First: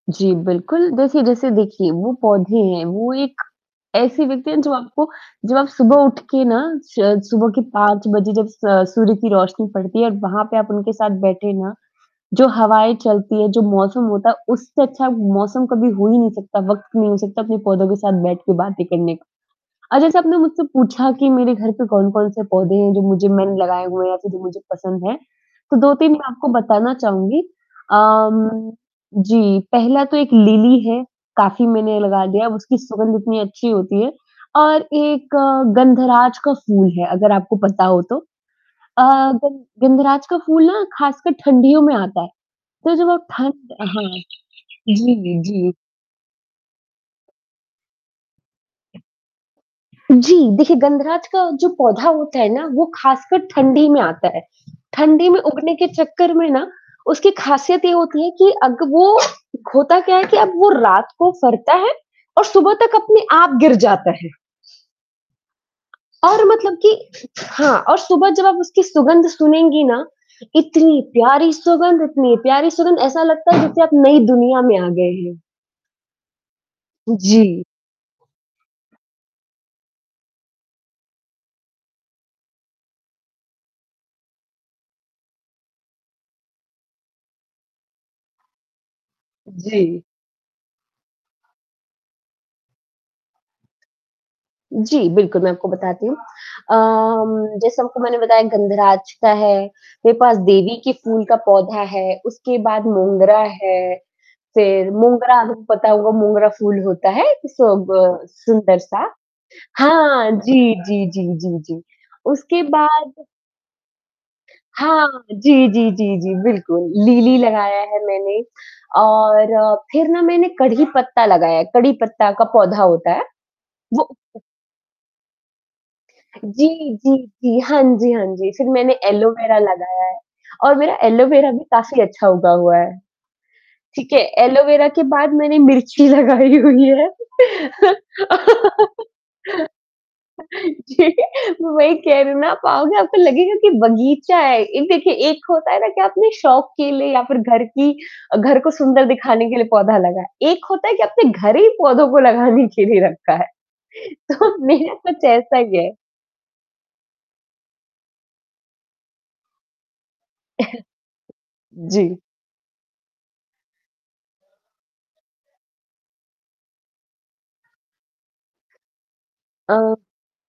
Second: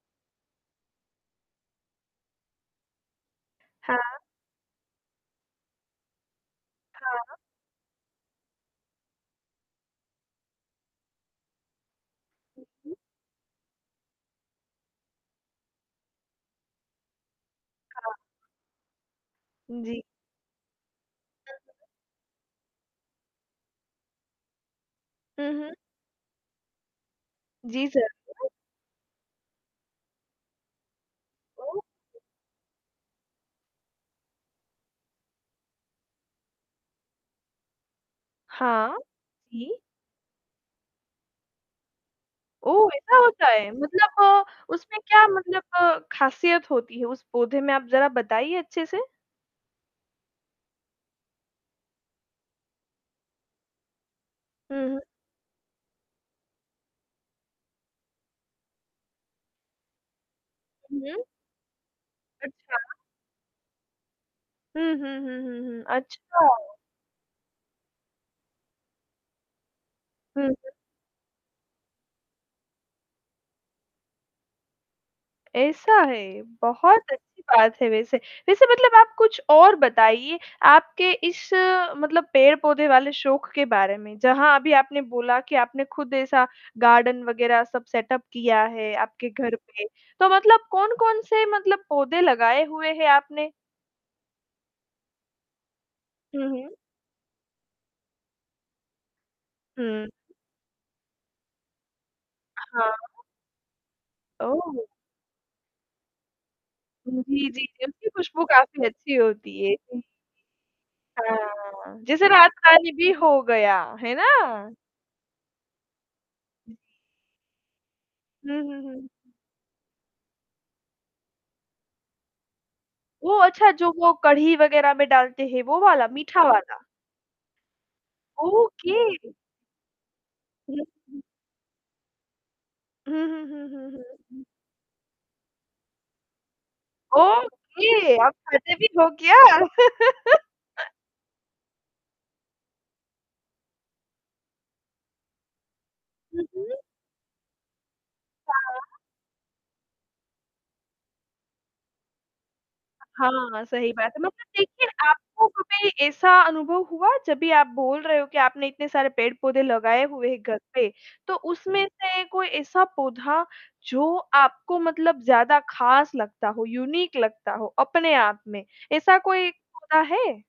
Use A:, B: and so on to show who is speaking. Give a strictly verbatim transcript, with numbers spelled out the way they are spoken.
A: जी, बिल्कुल जैसे जैसे देखिए वो पौधे हैं वो एक
B: हाँ।
A: ऐसी व्यक्ति हैं जो आपको जब आप सुबह उठ के ना श
B: हाँ।
A: सुबह की पाँच बजे जब स सूर्य की रोशनी पड़ती है। और वहाँ पे आप उनके साथ बैठे ना, जो
B: उ, हुँ।
A: हवाएँ चलती हैं, जो मौसम होता है। उससे अच्छा मौसम कभी हो ही नहीं सकता, वक़्त नहीं हो सकता अपने पौधों के
B: हाँ।
A: साथ बैठ के बातें करने का।
B: जी।
A: अच्छा जैसे आपने मुझसे पूछा कि मेरे घर पे कौन-कौन से पौधे हैं जो मुझे मैंने लगाए हुए है या जो मुझे पसंद हैं?
B: हुँ, हुँ।
A: तो दो तीन मैं आपको बताना चाहूँगी।
B: जी, सर।
A: अम जी, पहला तो एक लिली है, काफ़ी
B: [unintelligible]
A: मैंने लगा लिया उसकी सुगंध इतनी अच्छी होती है और एक गंधराज का फूल है अगर आपको पता हो तो।
B: हाँ।
A: अ,
B: जी।
A: गंधराज का फूल ना खासकर ठंडियों में आता है।
B: ओह!
A: तो जब
B: ऐसा
A: आप
B: होता है?
A: ठंड हाँ।
B: मतलब उसमें क्या
A: जी, जी।
B: मतलब खासीयत होती है उस पौधे में? आप ज़रा बताइए अच्छे से?
A: जी, देखिए गंधराज का जो पौधा होता है ना वो खासकर ठंडी में आता है।
B: हुँ, हुँ।
A: ठंडी में उगने के चक्कर में ना उसकी ख़ासियत ये होती है कि अग वो होता क्या है कि अब वो
B: हुँ,
A: रात
B: हुँ।
A: को फ़रता है? और सुबह
B: अच्छा।
A: तक अपने आप गिर जाता है।
B: हुँ, हुँ, हुँ, हुँ।
A: और
B: अच्छा।
A: मतलब कि हाँ, और सुबह जब आप उसकी सुगंध सूँघेगी ना,
B: हुँ, हुँ।
A: इतनी प्यारी सुगंध इतनी प्यारी सुगंध ऐसा लगता है जैसे आप नई दुनिया में आ गए हैं।
B: ऐसा है, बहुत अच्छी
A: जी।
B: बात है वैसे। वैसे मतलब आप कुछ और बताइए आपके इस मतलब पेड़-पौधे वाले शौक के बारे में। जहाँ अभी आपने बोला कि आपने खुद ऐसा गार्डन वग़ैरह सब सेटअप किया है आपके घर पे।
A: जी।
B: तो मतलब कौन-कौन से मतलब पौधे लगाए हुए हैं आपने?
A: जी, बिल्कुल मैं आपको बताती हूँ।
B: हुँ, हुँ।
A: अ, जैसे आपको मैंने बताया गंधराज का है,
B: हुँ।
A: मेरे पास देवी की फूल का पौधा है, उसके बाद
B: हाँ।
A: मोगरा है।
B: ओह!
A: फ़िर मोगरा आपको पता होगा मोगरा फूल होता
B: हुँ,
A: है,
B: जी, जी।
A: सब
B: उसकी
A: अ,
B: खुशबू
A: सुंदर
B: काफ़ी
A: सा
B: अच्छी होती है। हुँ।
A: हाँ जी, जी, जी, जी।
B: हाँ, जैसे
A: उसके
B: रातरानी भी
A: बाद
B: हो गया। है ना?
A: हाँ। जी, जी, जी, जी
B: जी।
A: बिल्कुल लिली लगाया है मैंने
B: हुँ, हुँ, हुँ, हुँ।
A: और फ़िर ना मैंने कड़ी पत्ता लगाया है। कड़ी पत्ता का पौधा होता है।
B: ओह! अच्छा, जो
A: वो
B: वो कढ़ी वग़ैरह में डालते हैं वो वाला, मीठा
A: जी,
B: वाला।
A: जी, जी। हाँ, जी, हाँ, जी। फ़िर मैंने
B: ओके।
A: एलोवेरा लगाया है और
B: हुँ,
A: मेरा
B: हुँ।
A: एलोवेरा भी काफ़ी अच्छा उगा हुआ है।
B: हुँ, हुँ, हुँ, हुँ,
A: ठीक है?
B: हुँ।
A: एलोवेरा के बाद मैंने मिर्ची लगाई हुई है।
B: ओके। आप खाते भी हो क्या?
A: जी, वही कह रही हूँ ना, आओगे आप लगेगा कि बगीचा है। एक देखिए, एक होता है ना कि आपने
B: हुँ,
A: शौक
B: हुँ।
A: के लिए या फ़िर घर की अ, घर को
B: हाँ।
A: सुंदर दिखाने के लिए पौधा लगा। एक होता है कि आपने घर ही पौधों को लगाने के लिए रखा है।
B: हाँ, सही बात है। मतलब
A: तो
B: देखिए,
A: मेरा तो कुछ
B: आपको
A: ऐसा ही
B: कभी
A: है।
B: ऐसा अनुभव हुआ जब भी आप बोल रहे हो कि आपने इतने सारे पेड़-पौधे लगाए हुए है घर पे। तो उसमें
A: जी।
B: से कोई ऐसा पौधा जो आपको मतलब ज़्यादा ख़ास लगता हो, यूनिक लगता हो, अपने आप में? ऐसा कोई पौधा
A: अ
B: है?